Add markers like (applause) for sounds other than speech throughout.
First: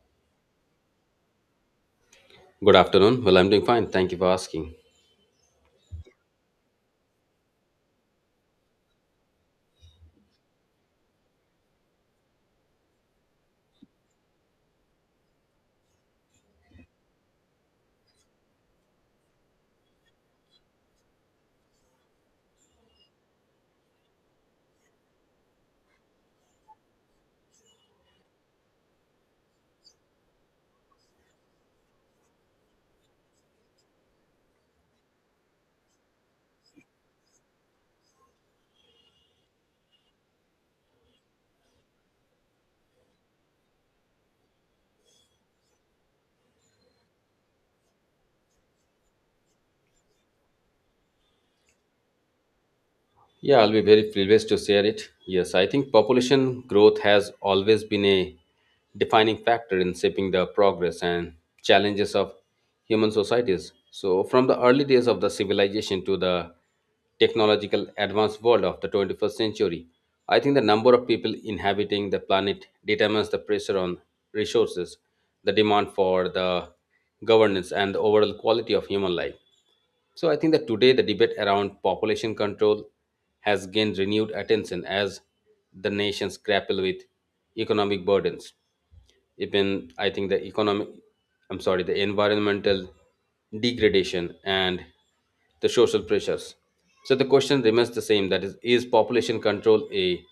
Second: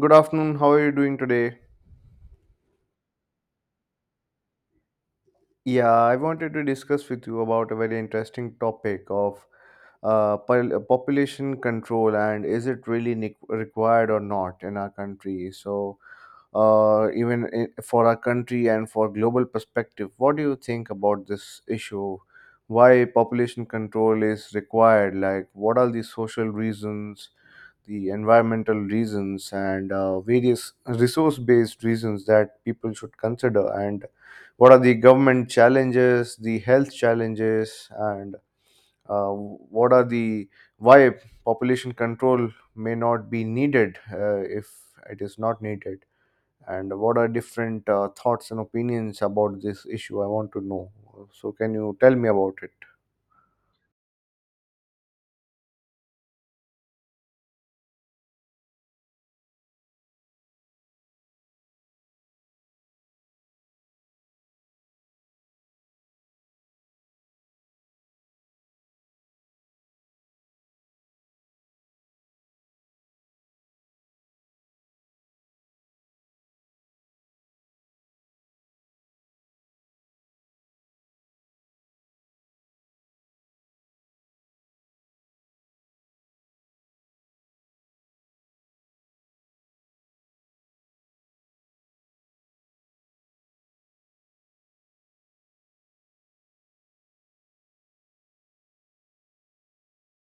Good afternoon. How are you doing today? Good afternoon. Well, I'm doing fine. Thank you for asking. Yeah, I wanted to discuss with you about a very interesting topic of population control and is it really required or not in our country? So, for our country and for global perspective, what do you think about this issue? Why population control is required? Like, what are the social reasons, the environmental reasons, and various resource-based reasons that people should consider, and what are the government challenges, the health challenges, and what are the why population control may not be needed, if it is not needed, and what are different thoughts and opinions about this issue? I want to know. So, can you tell me about it? Yeah, I'll be very privileged to share it. Yes, I think population growth has always been a defining factor in shaping the progress and challenges of human societies. So, from the early days of the civilization to the technological advanced world of the 21st century, I think the number of people inhabiting the planet determines the pressure on resources, the demand for the governance, and the overall quality of human life. So I think that today the debate around population control has gained renewed attention as the nations grapple with economic burdens. Even I think the economic, I'm sorry, the environmental degradation and the social pressures. So the question remains the same, that is population control a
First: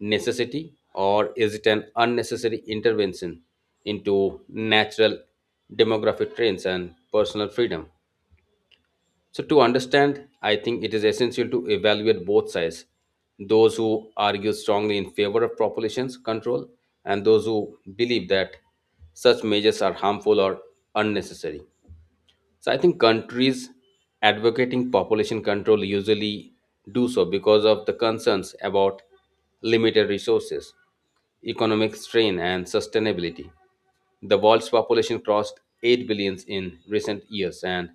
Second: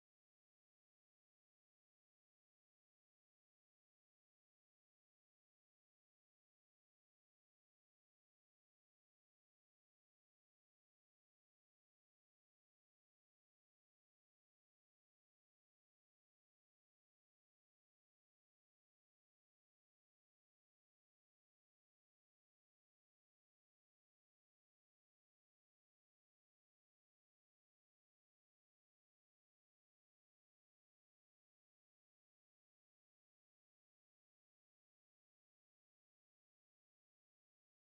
necessity or is it an unnecessary intervention into natural demographic trends and personal freedom? So, to understand, I think it is essential to evaluate both sides, those who argue strongly in favor of population control and those who believe that such measures are harmful or unnecessary. So, I think countries advocating population control usually do so because of the concerns about limited resources, economic strain, and sustainability. The world's population crossed 8 billion in recent years, and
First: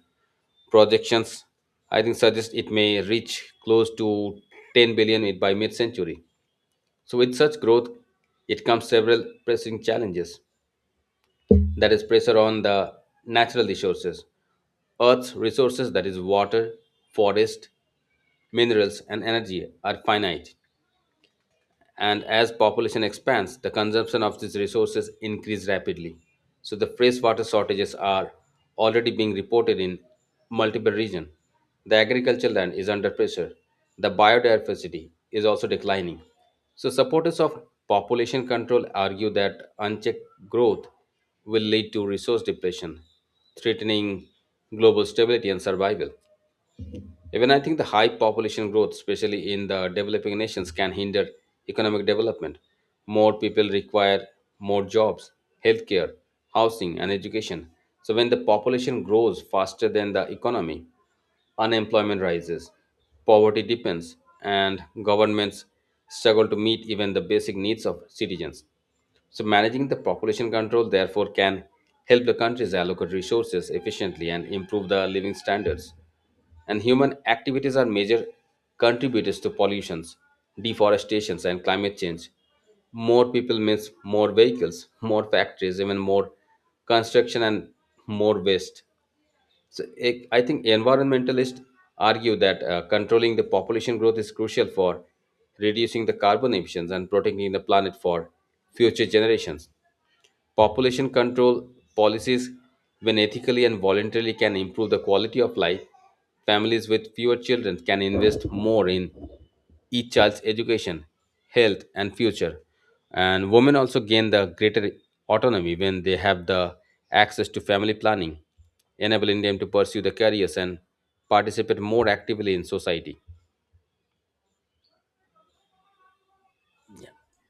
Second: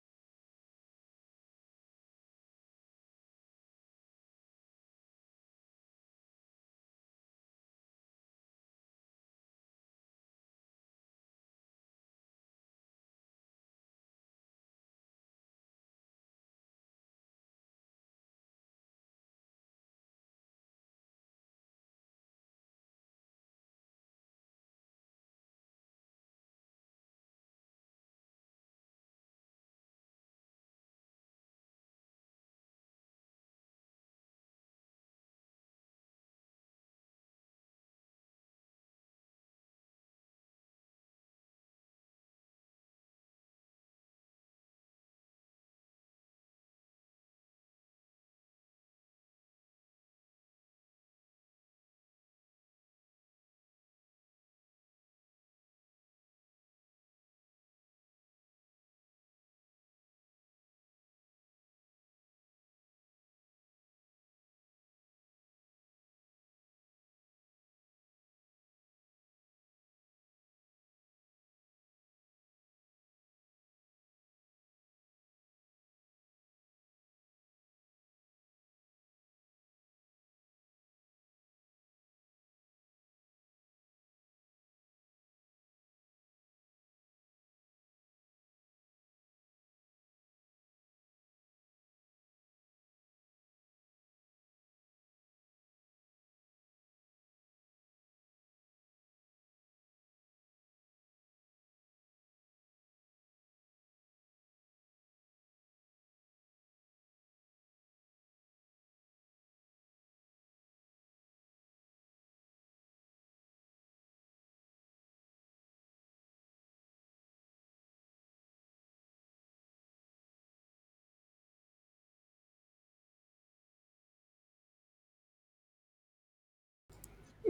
projections, I think, suggest it may reach close to 10 billion by mid century. So, with such growth, it comes several pressing challenges, that is, pressure on the natural resources, Earth's resources, that is, water, forest, minerals, and energy, are finite, and as population expands the consumption of these resources increase rapidly. So the freshwater shortages are already being reported in multiple regions, the agricultural land is under pressure, the biodiversity is also declining. So supporters of population control argue that unchecked growth will lead to resource depletion, threatening global stability and survival. Even I think the high population growth, especially in the developing nations, can hinder economic development. More people require more jobs, healthcare, housing, and education. So, when the population grows faster than the economy, unemployment rises, poverty deepens, and governments struggle to meet even the basic needs of citizens. So, managing the population control, therefore, can help the countries allocate resources efficiently and improve the living standards. And human activities are major contributors to pollutions, deforestations, and climate change. More people means more vehicles, more factories, even more construction, and more waste. So, I think environmentalists argue that controlling the population growth is crucial for reducing the carbon emissions and protecting the planet for future generations. Population control policies, when ethically and voluntarily, can improve the quality of life. Families with fewer children can invest more in each child's education, health, and future. And women also gain the greater autonomy when they have the access to family planning, enabling them to pursue their careers and participate more actively in society.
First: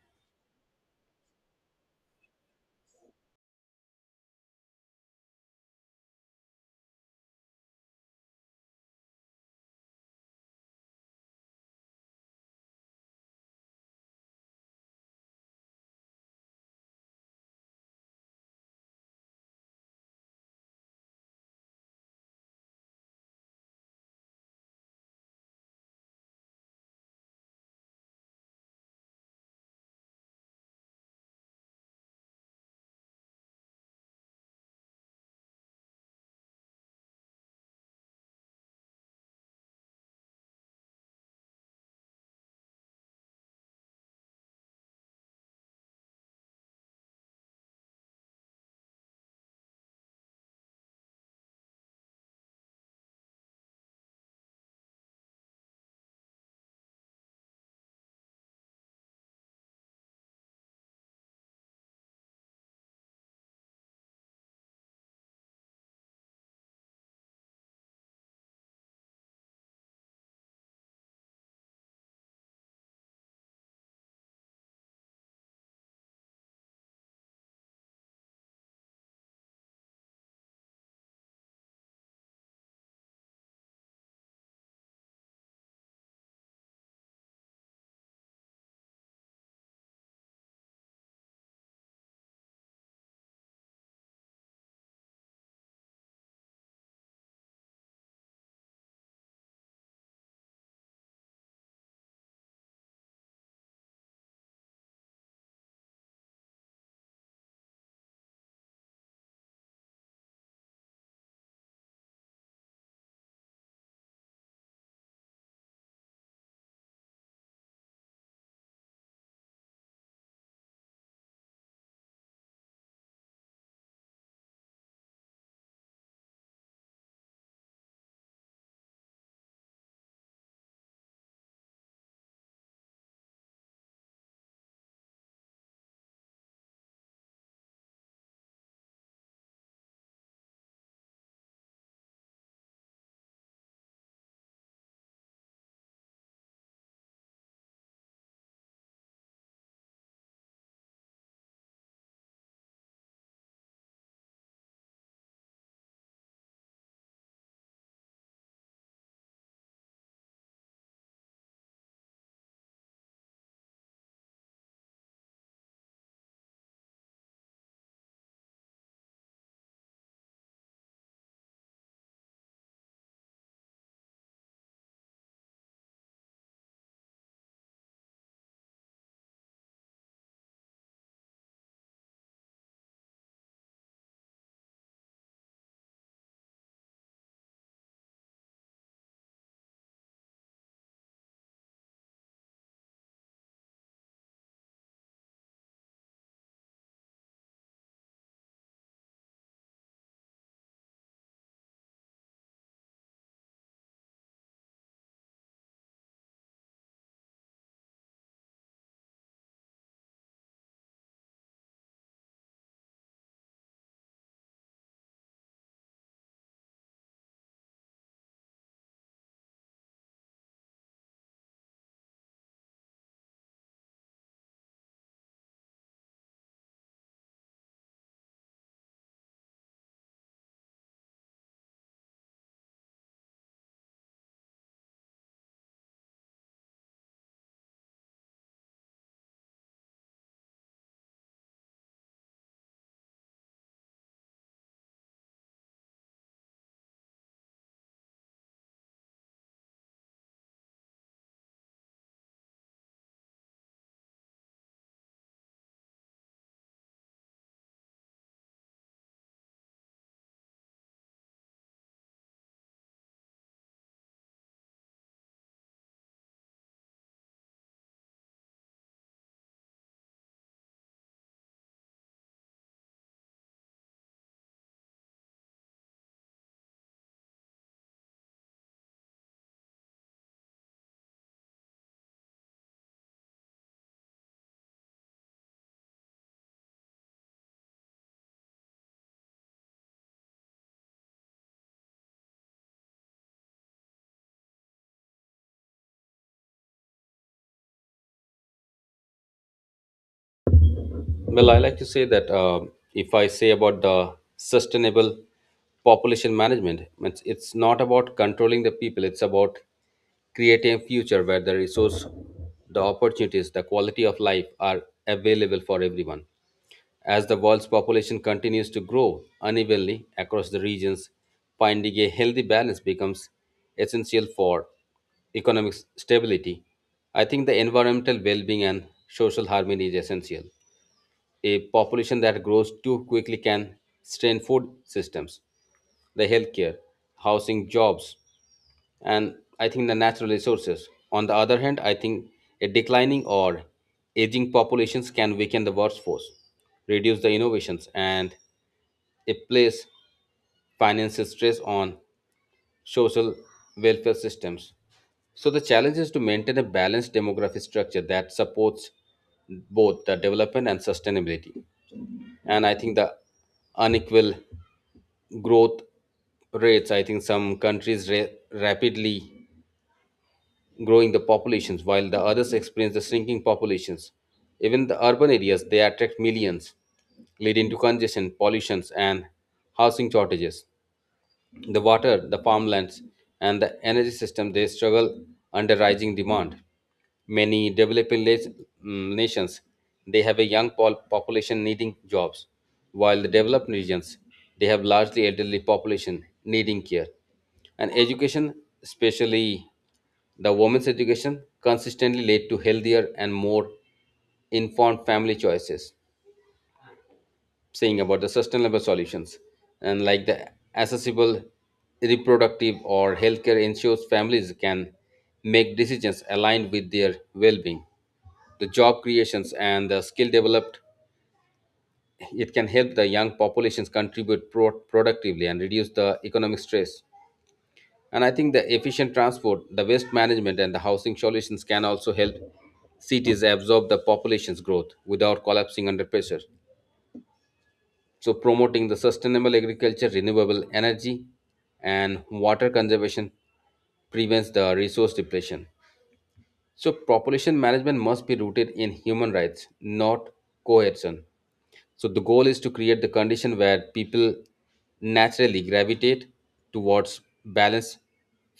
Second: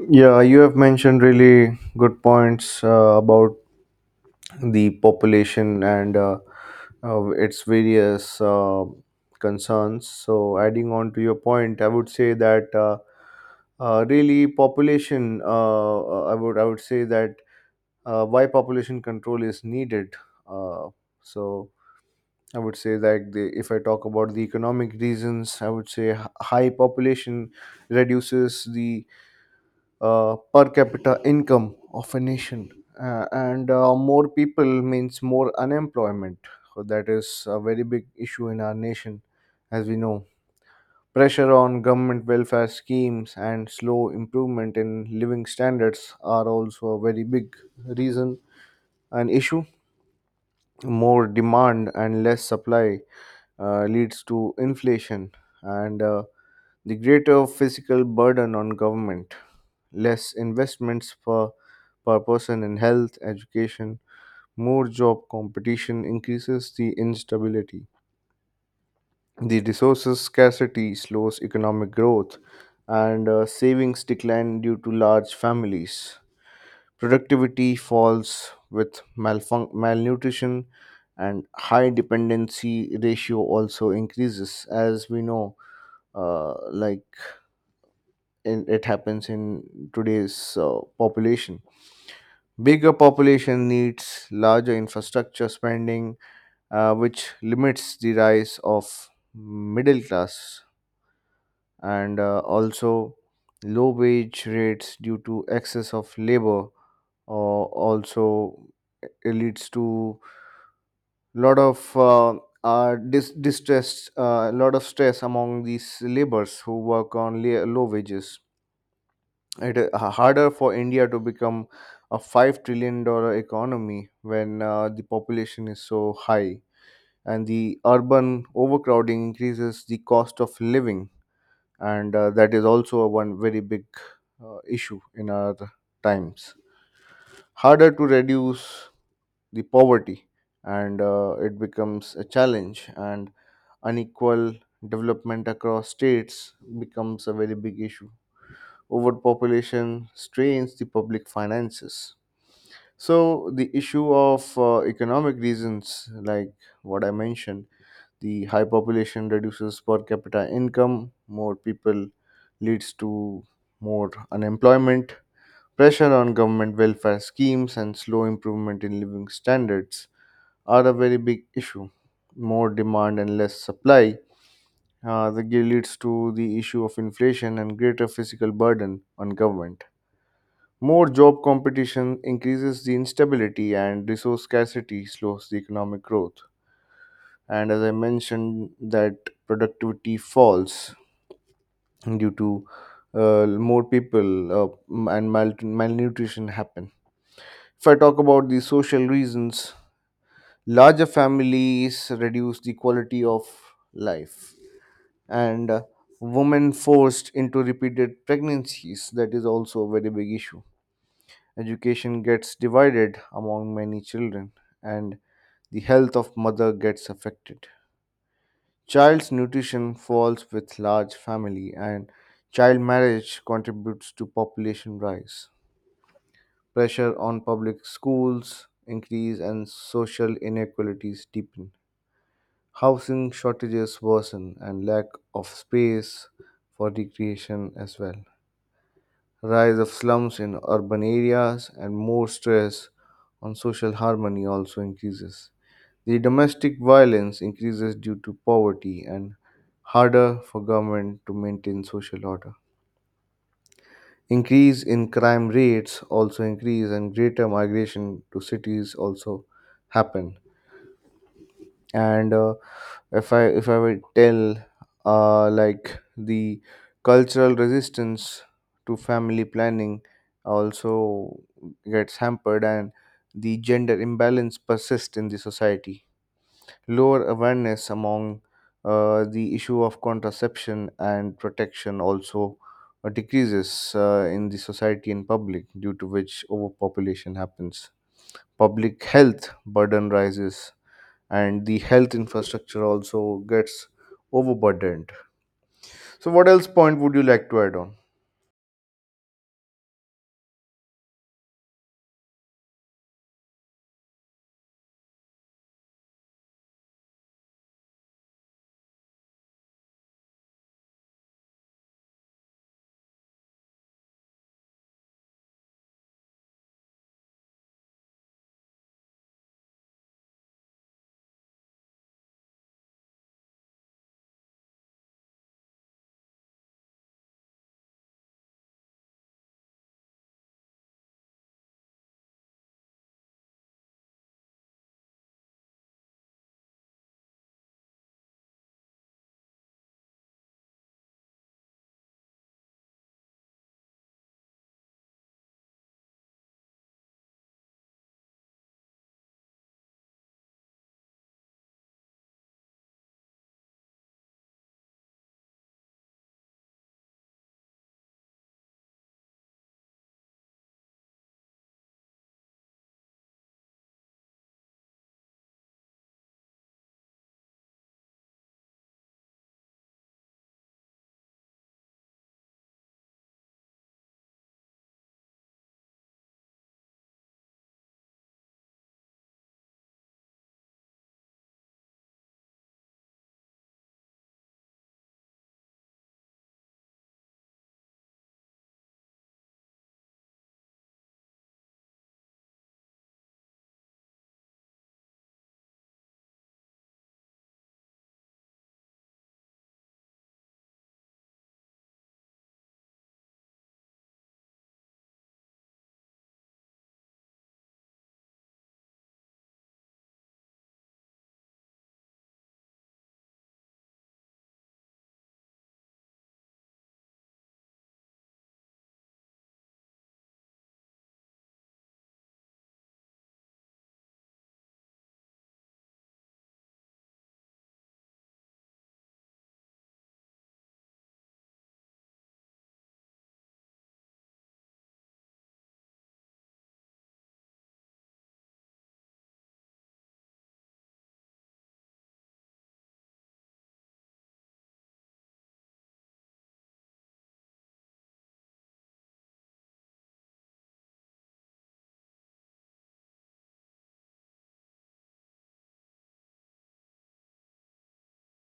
Yeah, you have mentioned really good points about the population and its various concerns. So, adding on to your point, I would say that really population. I would say that, why population control is needed. Uh, so. I would say that if I talk about the economic reasons, I would say high population reduces the per capita income of a nation. And More people means more unemployment. So that is a very big issue in our nation, as we know. Pressure on government welfare schemes and slow improvement in living standards are also a very big reason and issue. More demand and less supply leads to inflation, and the greater physical burden on government, less investments per person in health education, more job competition increases the instability, the resources scarcity slows economic growth, and savings decline due to large families. Productivity falls with malnutrition, and high dependency ratio also increases, as we know, uh, like in, it happens in today's population. Bigger population needs larger infrastructure spending, which limits the rise of middle class, and also low wage rates due to excess of labor, or also it leads to lot of distress, a lot of stress among these laborers who work on low wages. It is harder for India to become a 5 trillion dollar economy when the population is so high, and the urban overcrowding increases the cost of living, and that is also a one very big issue in our times. Harder to reduce the poverty, and it becomes a challenge, and unequal development across states becomes a very big issue. Overpopulation strains the public finances. So the issue of economic reasons, like what I mentioned: the high population reduces per capita income, more people leads to more unemployment, pressure on government welfare schemes, and slow improvement in living standards are a very big issue. More demand and less supply. Leads to the issue of inflation and greater physical burden on government. More job competition increases the instability, and resource scarcity slows the economic growth. And as I mentioned, that productivity falls due to more people, and malnutrition happen. If I talk about the social reasons, larger families reduce the quality of life, and women forced into repeated pregnancies, that is also a very big issue. Education gets divided among many children, and the health of mother gets affected. Child's nutrition falls with large family, and child marriage contributes to population rise. Pressure on public schools increase and social inequalities deepen. Housing shortages worsen and lack of space for recreation as well. Rise of slums in urban areas, and more stress on social harmony also increases. The domestic violence increases due to poverty, and harder for government to maintain social order. Increase in crime rates also increase, and greater migration to cities also happen. And if I would tell, like, the cultural resistance to family planning also gets hampered, and the gender imbalance persists in the society. Lower awareness among the issue of contraception and protection also decreases in the society and public, due to which overpopulation happens. Public health burden rises, and the health infrastructure also gets overburdened. So, what else point would you like to add on? Well, I like to say that if I say about the sustainable population management, it's not about controlling the people, it's about creating a future where the resource, the opportunities, the quality of life are available for everyone. As the world's population continues to grow unevenly across the regions, finding a healthy balance becomes essential for economic stability. I think the environmental well being and social harmony is essential. A population that grows too quickly can strain food systems, the healthcare, housing, jobs, and I think the natural resources. On the other hand, I think a declining or aging populations can weaken the workforce, reduce the innovations, and it place financial stress on social welfare systems. So the challenge is to maintain a balanced demographic structure that supports both the development and sustainability. And I think the unequal growth rates, I think some countries rapidly growing the populations while the others experience the shrinking populations. Even the urban areas, they attract millions, leading to congestion, pollutions, and housing shortages. The water, the farmlands, and the energy system they struggle under rising demand. Many developing nations they have a young population needing jobs, while the developed regions they have largely elderly population needing care. And education, especially the women's education, consistently led to healthier and more informed family choices, saying about the sustainable solutions, and like the accessible reproductive or healthcare ensures families can make decisions aligned with their well-being. The job creations and the skill developed, it can help the young populations contribute productively and reduce the economic stress. And I think the efficient transport, the waste management, and the housing solutions can also help cities absorb the population's growth without collapsing under pressure. So promoting the sustainable agriculture, renewable energy, and water conservation prevents the resource depletion. So population management must be rooted in human rights, not coercion. So the goal is to create the condition where people naturally gravitate towards balanced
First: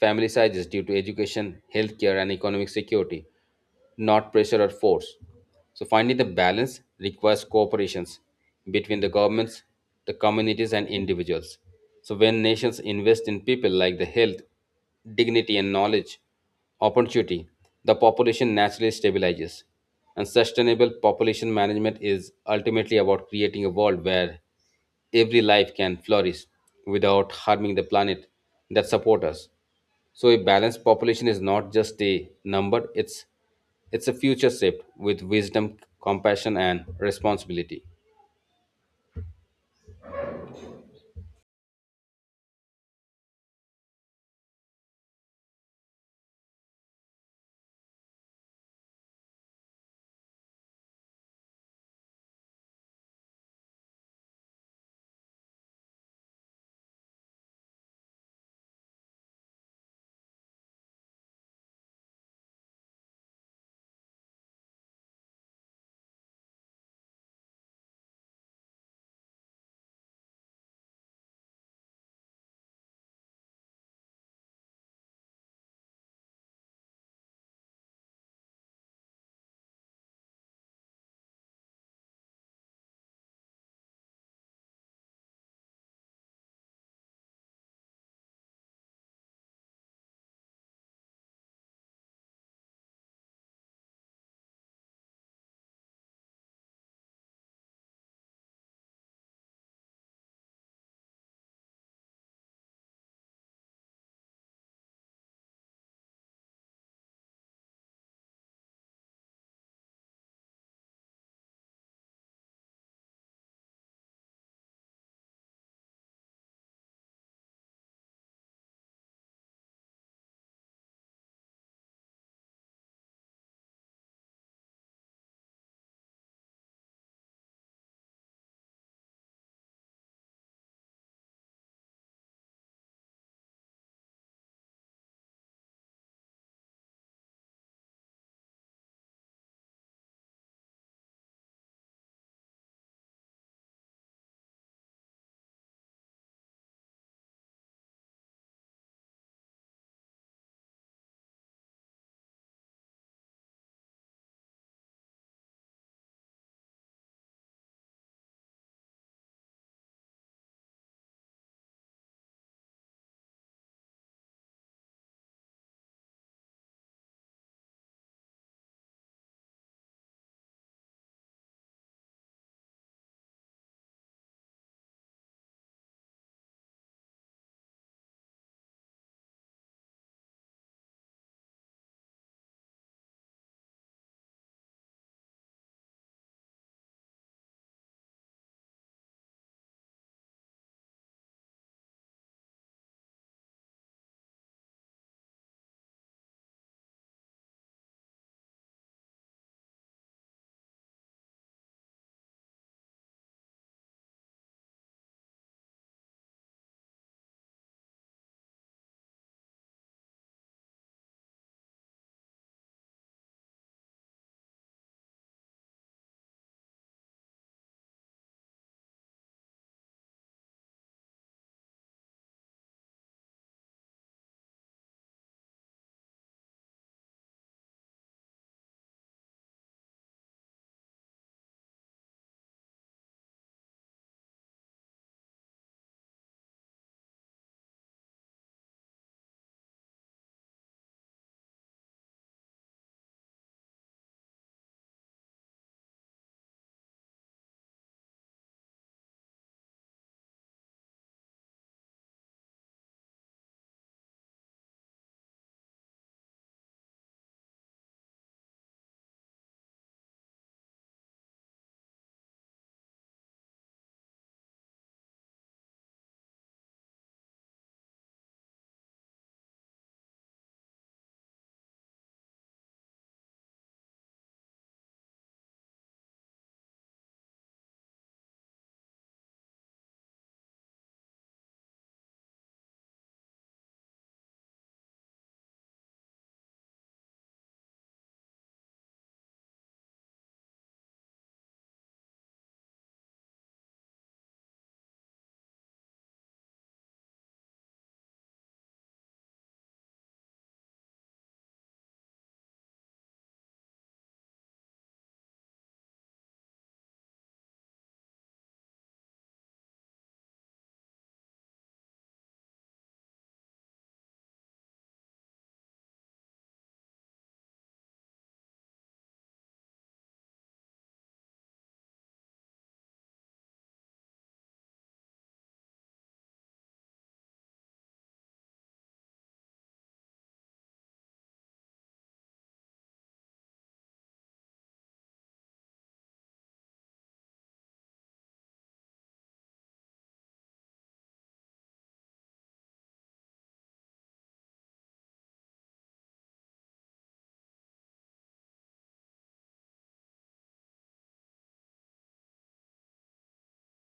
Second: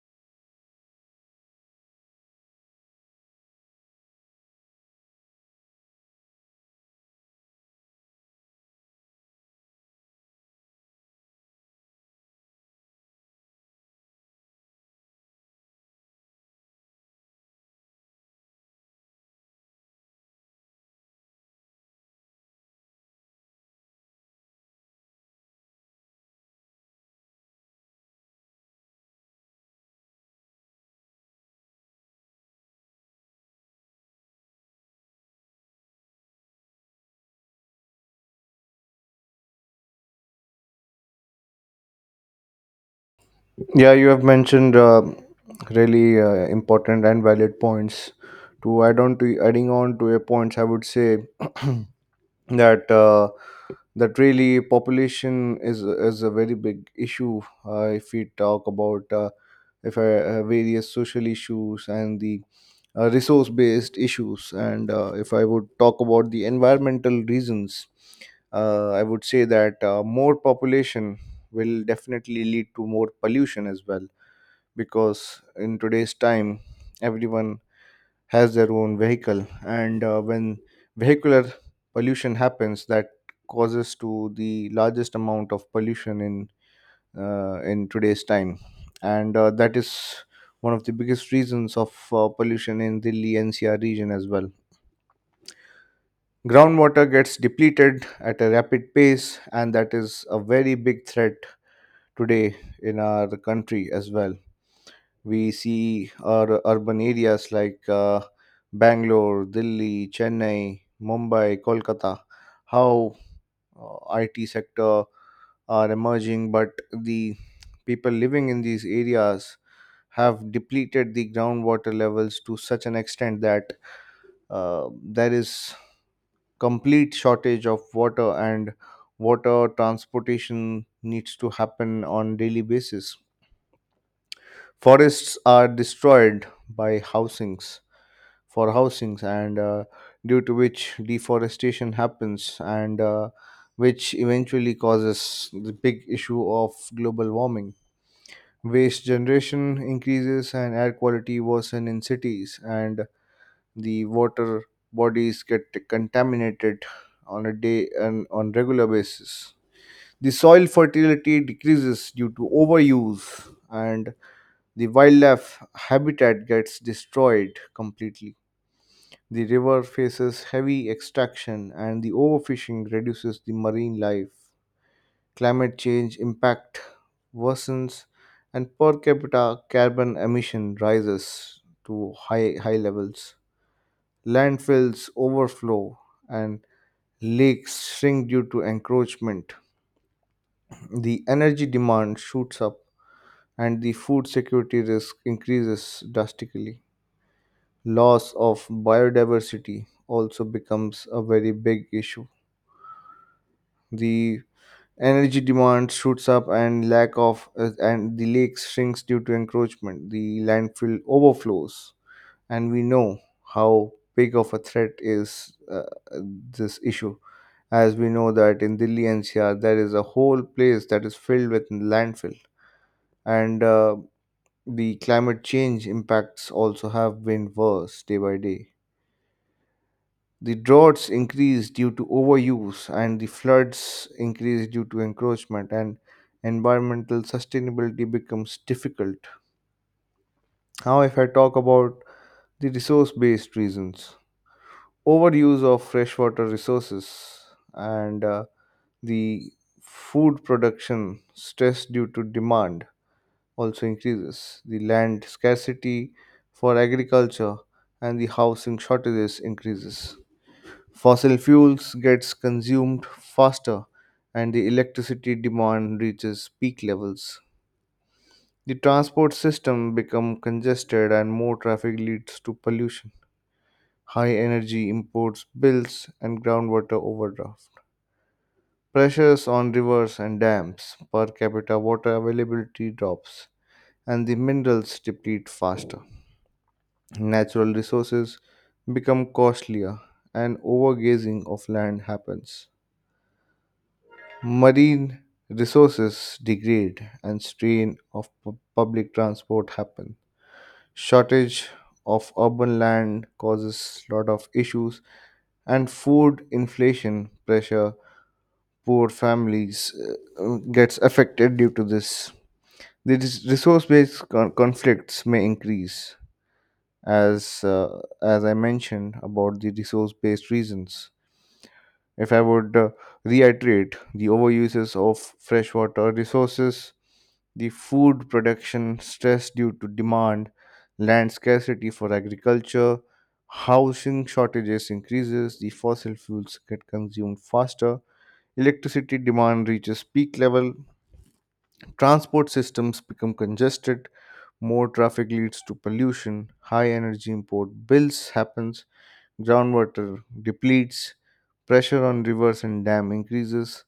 family sizes due to education, healthcare, and economic security, not pressure or force. So finally, the balance requires cooperations between the governments, the communities, and individuals. So when nations invest in people like the health, dignity, and knowledge, opportunity, the population naturally stabilizes. And sustainable population management is ultimately about creating a world where every life can flourish without harming the planet that support us. So a balanced population is not just a number, it's a future shaped with wisdom, compassion and responsibility. Yeah, you have mentioned really important and valid points. To add on to adding on to your points, I would say (clears throat) that. That really population is a very big issue. Uh, If we talk about if I, various social issues, and the resource based issues, and if I would talk about the environmental reasons, I would say that more population will definitely lead to more pollution as well, because in today's time everyone has their own vehicle, and when vehicular pollution happens, that causes to the largest amount of pollution in today's time. And that is one of the biggest reasons of pollution in Delhi NCR region as well. Groundwater gets depleted at a rapid pace, and that is a very big threat today in our country as well. We see our urban areas like Bangalore, Delhi, Chennai, Mumbai, Kolkata, how IT sector are emerging, but the people living in these areas have depleted the groundwater levels to such an extent that there is complete shortage of water, and water transportation needs to happen on daily basis. Forests are destroyed by housings for housings, and due to which deforestation happens, and which eventually causes the big issue of global warming. Waste generation increases and air quality worsen in cities, and the water bodies get contaminated on a day and on regular basis. The soil fertility decreases due to overuse, and the wildlife habitat gets destroyed completely. The river faces heavy extraction, and the overfishing reduces the marine life. Climate change impact worsens, and per capita carbon emission rises to high, high levels. Landfills overflow and lakes shrink due to encroachment. The energy demand shoots up, and the food security risk increases drastically. Loss of biodiversity also becomes a very big issue. The energy demand shoots up, and lack of and the lake shrinks due to encroachment, the landfill overflows, and we know how big of a threat is this issue. As we know that in Delhi NCR there is a whole place that is filled with landfill, and the climate change impacts also have been worse day by day. The droughts increase due to overuse, and the floods increase due to encroachment, and environmental sustainability becomes difficult. Now, if I talk about the resource based reasons, overuse of freshwater resources and the food production stress due to demand also increases. The land scarcity for agriculture and the housing shortages increases. Fossil fuels gets consumed faster, and the electricity demand reaches peak levels. The transport system become congested, and more traffic leads to pollution, high energy imports bills and groundwater overdraft. Pressures on rivers and dams, per capita water availability drops, and the minerals deplete faster. Natural resources become costlier, and overgazing of land happens. Marine resources degrade, and strain of public transport happen. Shortage of urban land causes lot of issues, and food inflation pressure poor families gets affected due to this. These conflicts may increase, as I mentioned about the resource-based reasons. If I would reiterate: the overuses of freshwater resources, the food production stress due to demand, land scarcity for agriculture, housing shortages increases, the fossil fuels get consumed faster, electricity demand reaches peak level, transport systems become congested, more traffic leads to pollution, high energy import bills happens, groundwater depletes, pressure on rivers and dam increases,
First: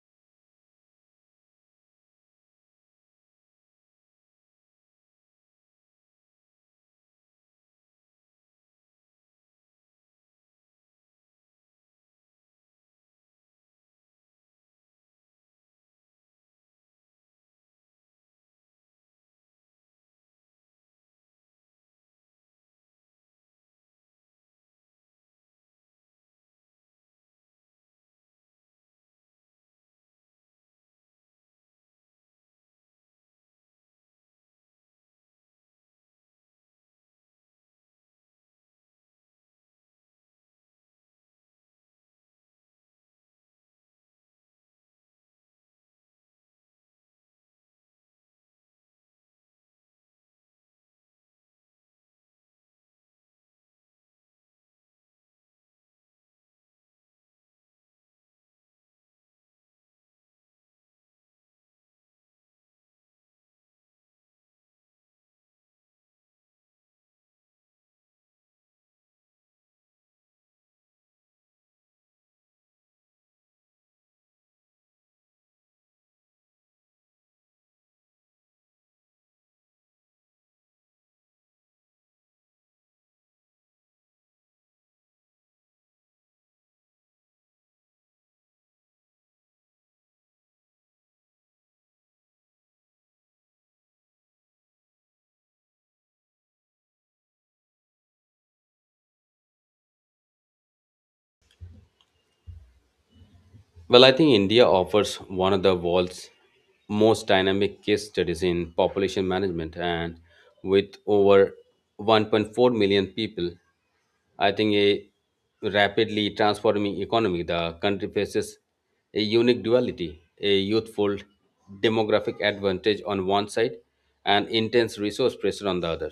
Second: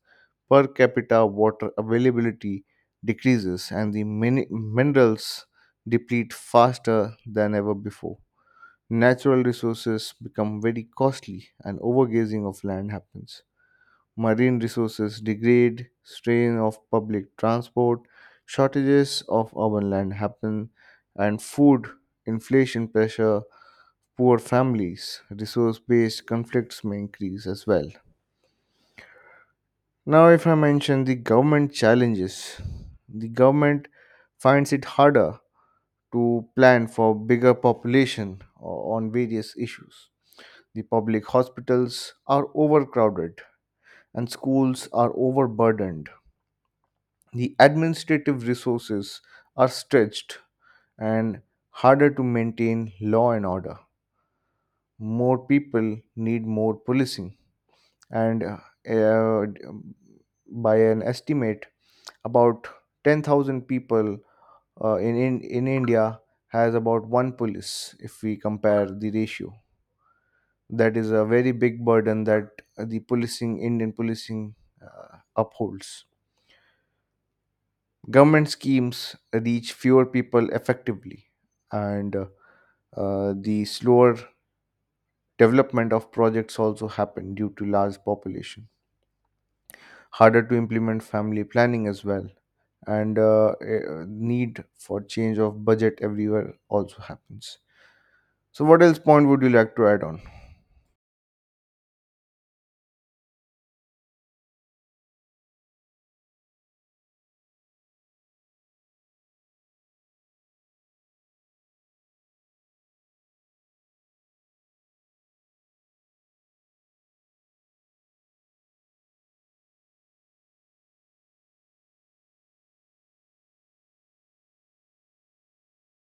per capita water availability decreases, and the minerals deplete faster than ever before. Natural resources become very costly, and overgazing of land happens. Marine resources degrade, strain of public transport, shortages of urban land happen, and food inflation pressure poor families. Resource based conflicts may increase as well. Now, if I mention the government challenges, the government finds it harder to plan for bigger population on various issues. The public hospitals are overcrowded and schools are overburdened. The administrative resources are stretched, and harder to maintain law and order. More people need more policing, and by an estimate, about 10,000 people in India has about one police if we compare the ratio. That is a very big burden that the policing indian policing upholds. Government schemes reach fewer people effectively, and the slower development of projects also happen due to large population. Harder to implement family planning as well, and a need for change of budget everywhere also happens. So what else point would you like to add on? Well, I think India offers one of the world's most dynamic case studies in population management, and with over 1.4 million people, I think a rapidly transforming economy, the country faces a unique duality, a youthful demographic advantage on one side and intense resource pressure on the other.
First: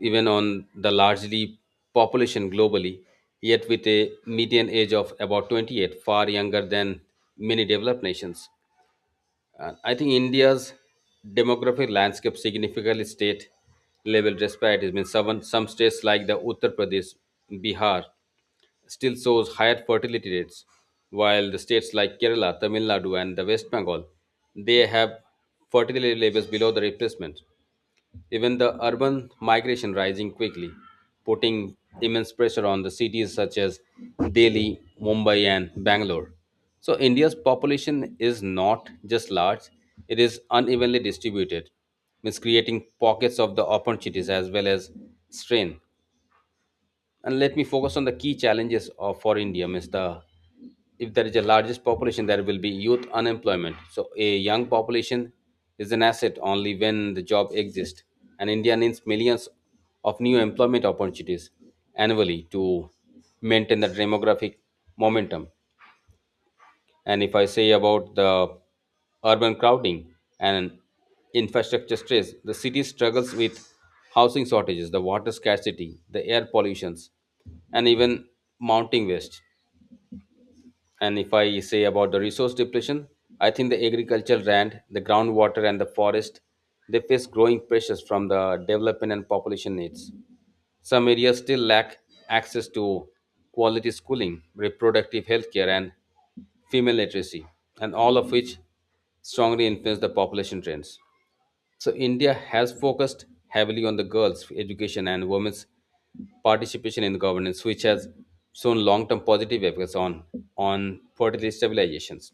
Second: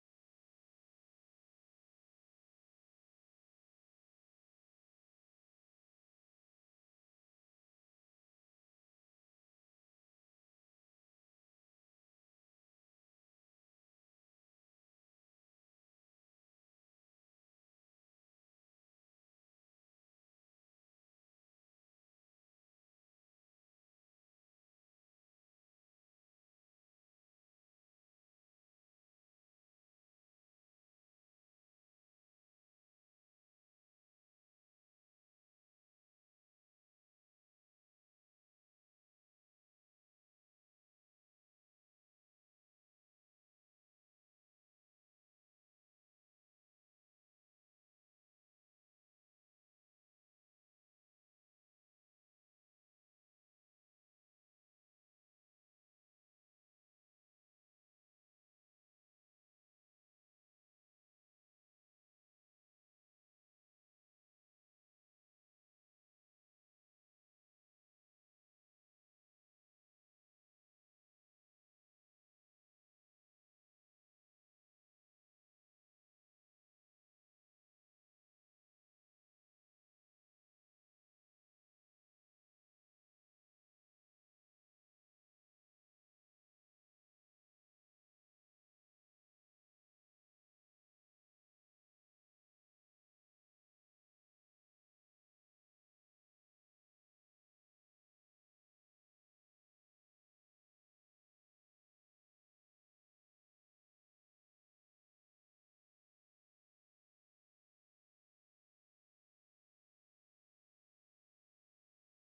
Even on the largely population globally, yet with a median age of about 28, far younger than many developed nations. And I think India's demographic landscape significantly state level disparities. It means some states like the Uttar Pradesh, Bihar, still shows higher fertility rates, while the states like Kerala, Tamil Nadu, and the West Bengal, they have fertility levels below the replacement. Even the urban migration rising quickly, putting immense pressure on the cities such as Delhi, Mumbai, and Bangalore. So India's population is not just large, it is unevenly distributed, means creating pockets of the opportunities as well as strain. And let me focus on the key challenges of, for India, means the if there is a largest population there will be youth unemployment. So a young population is an asset only when the job exists, and India needs millions of new employment opportunities annually to maintain the demographic momentum. And if I say about the urban crowding and infrastructure stress, the city struggles with housing shortages, the water scarcity, the air pollutions, and even mounting waste. And if I say about the resource depletion, I think the agricultural land, the groundwater, and the forest, they face growing pressures from the development and population needs. Some areas still lack access to quality schooling, reproductive health care, and female literacy, and all of which strongly influence the population trends. So, India has focused heavily on the girls' education and women's participation in governance, which has shown long term positive effects on fertility stabilizations.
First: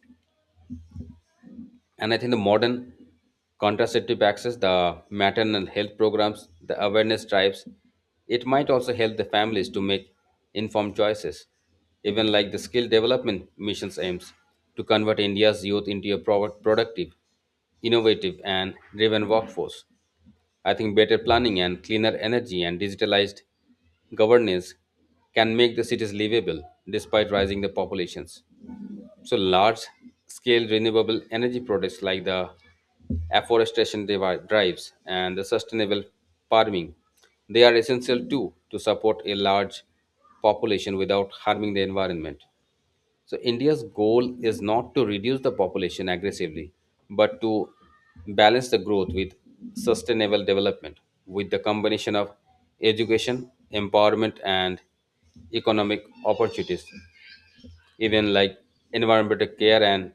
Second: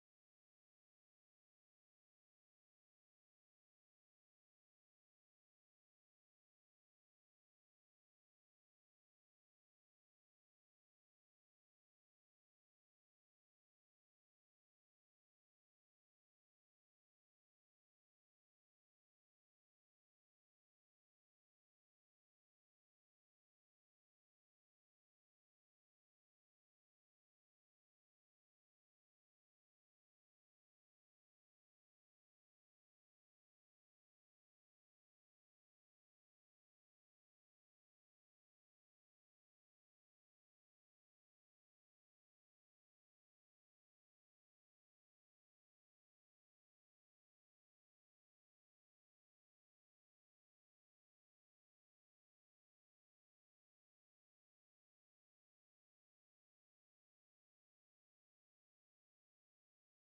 And I think the modern contraceptive access, the maternal health programs, the awareness drives, it might also help the families to make informed choices. Even like the skill development missions aims to convert India's youth into a productive, innovative and driven workforce. I think better planning and cleaner energy and digitalized governance can make the cities livable despite rising the populations. So large scale renewable energy projects like the afforestation drives and the sustainable farming, they are essential too to support a large population without harming the environment. So India's goal is not to reduce the population aggressively, but to balance the growth with sustainable development, with the combination of education, empowerment and economic opportunities, even like environmental care and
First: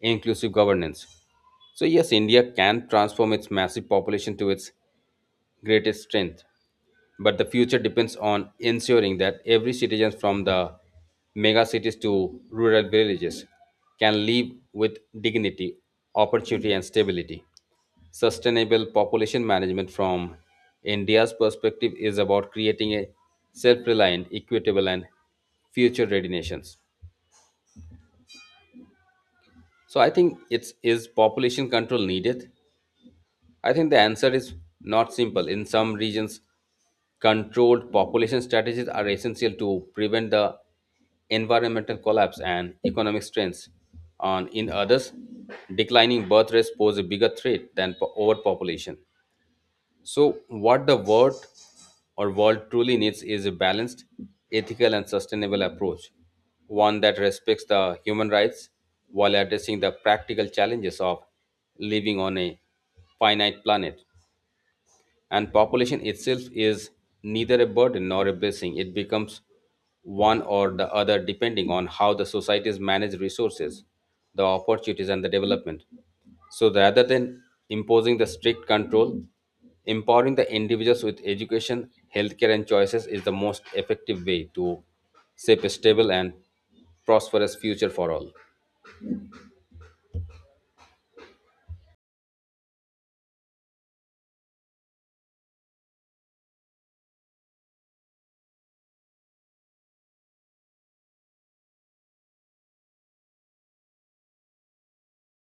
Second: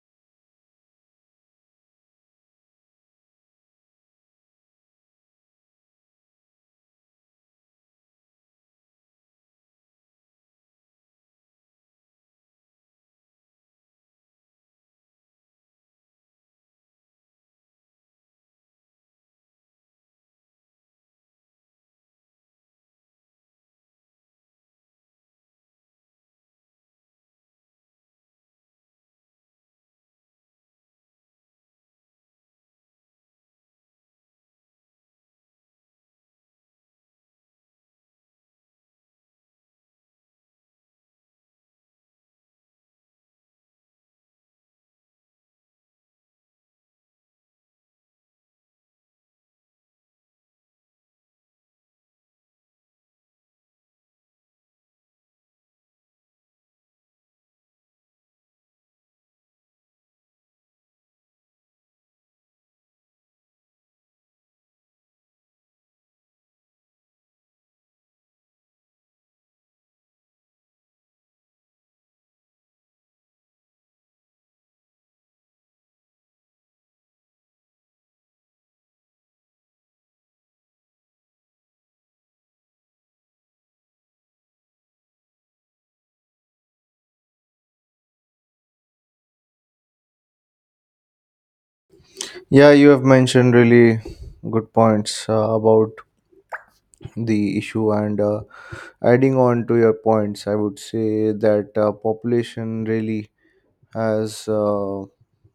inclusive governance. So yes, India can transform its massive population to its greatest strength, but the future depends on ensuring that every citizen from the mega cities to rural villages can live with dignity, opportunity, and stability. Sustainable population management from India's perspective is about creating a self reliant, equitable, and future ready nations. So I think, it's is population control needed? I think the answer is not simple. In some regions, controlled population strategies are essential to prevent the environmental collapse and economic strains on in others. Declining birth rates pose a bigger threat than overpopulation. So, what the world or world truly needs is a balanced, ethical, and sustainable approach, one that respects the human rights while addressing the practical challenges of living on a finite planet. And population itself is neither a burden nor a blessing. It becomes one or the other depending on how the societies manage resources, the opportunities, and the development. So rather than imposing the strict control, empowering the individuals with education, healthcare, and choices is the most effective way to shape a stable and prosperous future for all. Yeah, you have mentioned really good points about the issue, and adding on to your points I would say that population really has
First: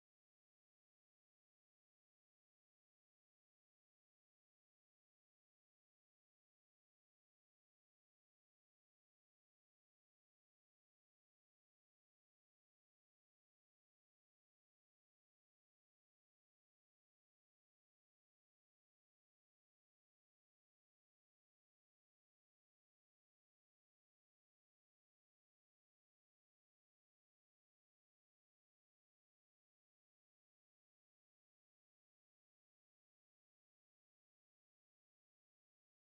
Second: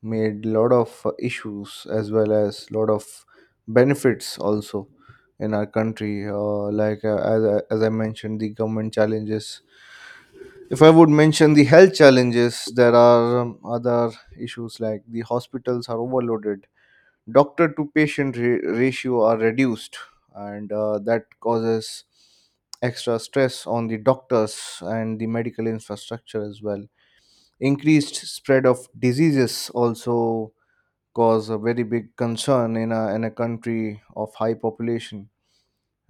made lot of issues as well as lot of benefits also in our country, like as I mentioned the government challenges. If I would mention the health challenges, there are other issues like the hospitals are overloaded, doctor to patient ratio are reduced, and that causes extra stress on the doctors and the medical infrastructure as well. Increased spread of diseases also cause a very big concern in a country of high population.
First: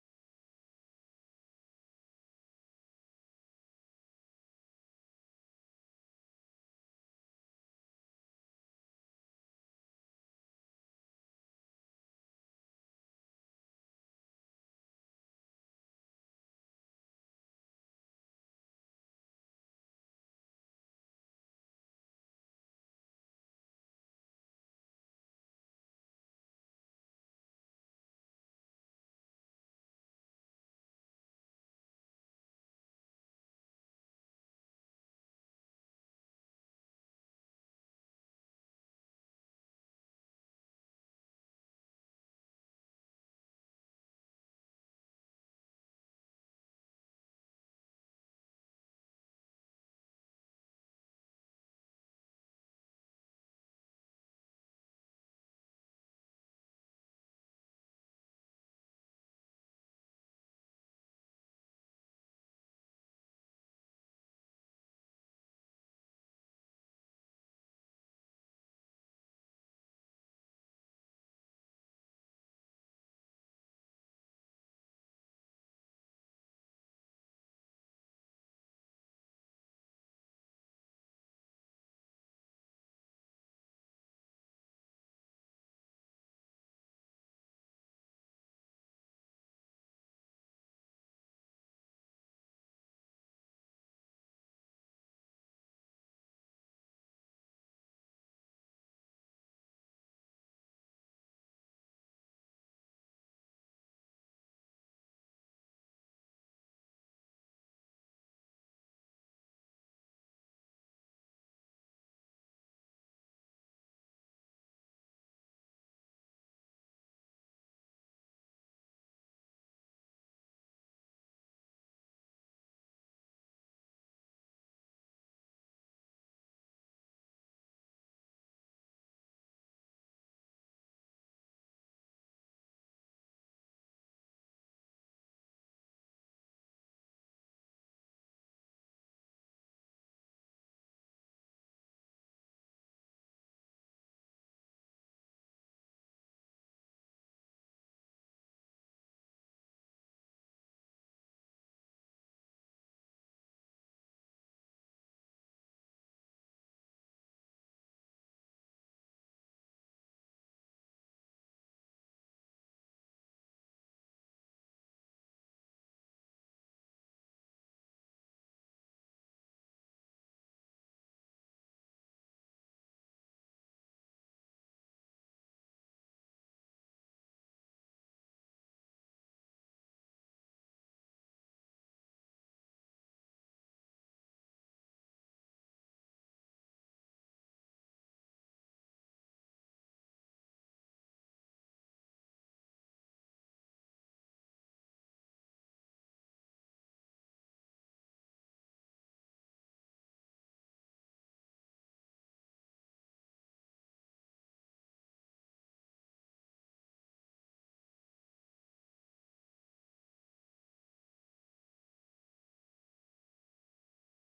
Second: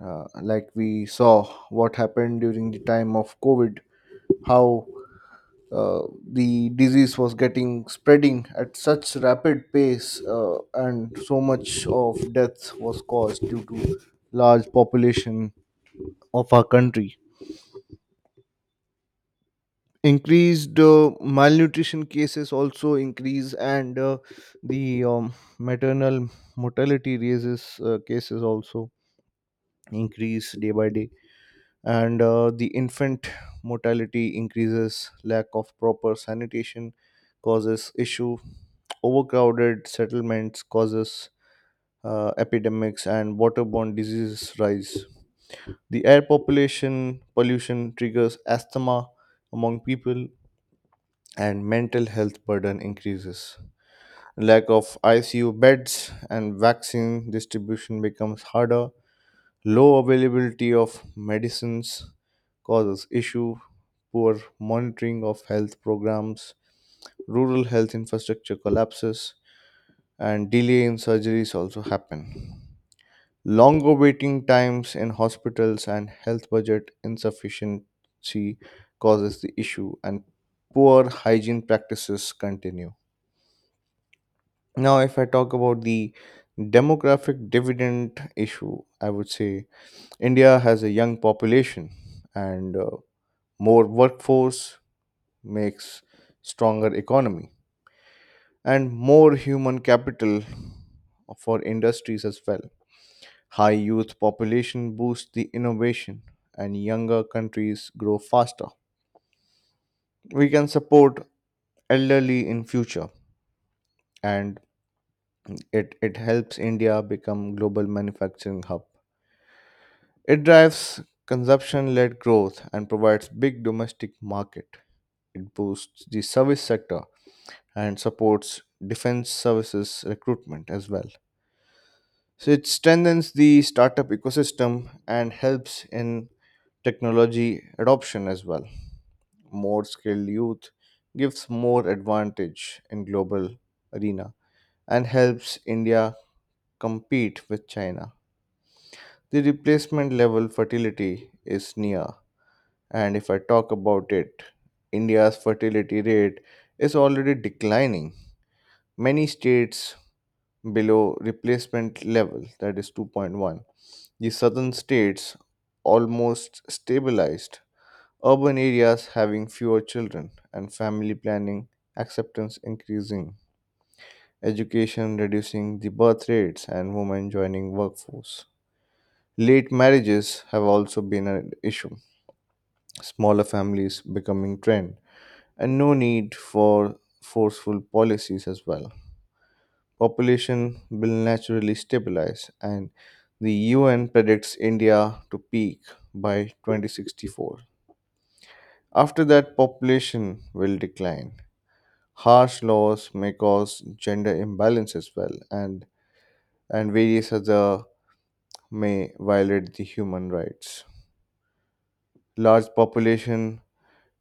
Like we saw what happened during the time of COVID, how uh, the disease was getting spreading at such rapid pace, and so much of death was caused due to large population of our country. Increased malnutrition cases also increase, and the maternal mortality raises cases also increase day by day, and the infant mortality increases. Lack of proper sanitation causes issue. Overcrowded settlements causes epidemics and waterborne diseases rise. The air population pollution triggers asthma among people and mental health burden increases. Lack of ICU beds and vaccine distribution becomes harder. Low availability of medicines causes issue, poor monitoring of health programs, rural health infrastructure collapses, and delay in surgeries also happen. Longer waiting times in hospitals and health budget insufficiency causes the issue, and poor hygiene practices continue. Now, if I talk about the demographic dividend issue, I would say India has a young population, and more workforce makes stronger economy and more human capital for industries as well. High youth population boosts the innovation, and younger countries grow faster. We can support elderly in future, and it helps India become global manufacturing hub. It drives consumption-led growth and provides big domestic market. It boosts the service sector and supports defense services recruitment as well. So it strengthens the startup ecosystem and helps in technology adoption as well. More skilled youth gives more advantage in global arena and helps India compete with China. The replacement level fertility is near, and if I talk about it, India's fertility rate is already declining, many states below replacement level, that is 2.1. The southern states almost stabilized, urban areas having fewer children, and family planning acceptance increasing, education reducing the birth rates, and women joining workforce. Late marriages have also been an issue, smaller families becoming trend, and no need for forceful policies as well. Population will naturally stabilize, and the UN predicts India to peak by 2064. After that, population will decline. Harsh laws may cause gender imbalance as well, and various other may violate the human rights. Large population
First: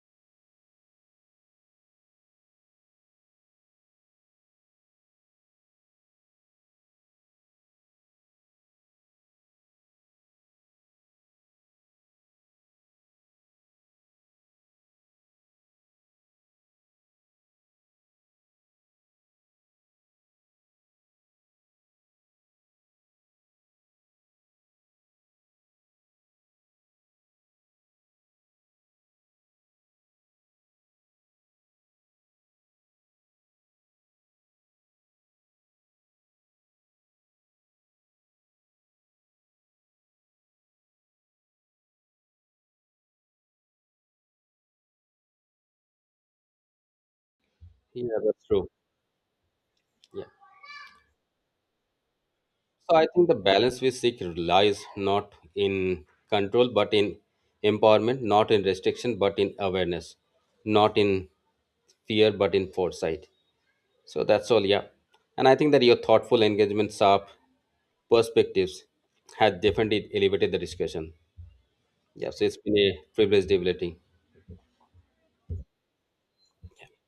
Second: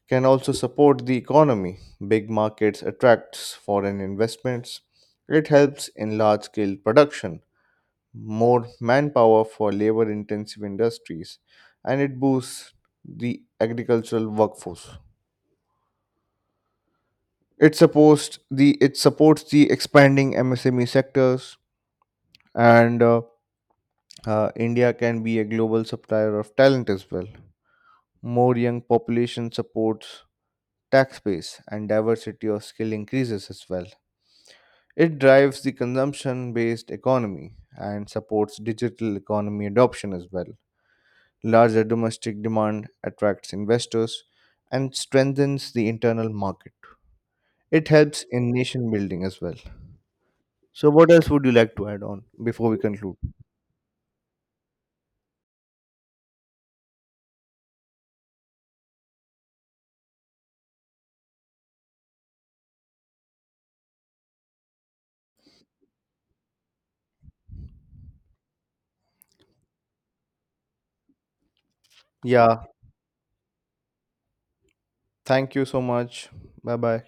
can also support the economy. Big markets attracts foreign investments. It helps in large scale production, more manpower for labor intensive industries, and it boosts the agricultural workforce. It supports the expanding msme sectors, and india can be a global supplier of talent as well. More young population supports tax base and diversity of skill increases as well. It drives the consumption based economy and supports digital economy adoption as well. Larger domestic demand attracts investors and strengthens the internal market. It Yeah, helps that's in true. nation building as well. Yeah. So, what else would you like to add on before we So I conclude? think the balance we seek lies not in control but in empowerment, not in restriction but in awareness, not in fear but in foresight. So that's all, yeah. And I think that your thoughtful engagement, sharp perspectives had definitely elevated the discussion. Yeah, so it's Yeah, been a privilege debating. thank you so much. Bye bye.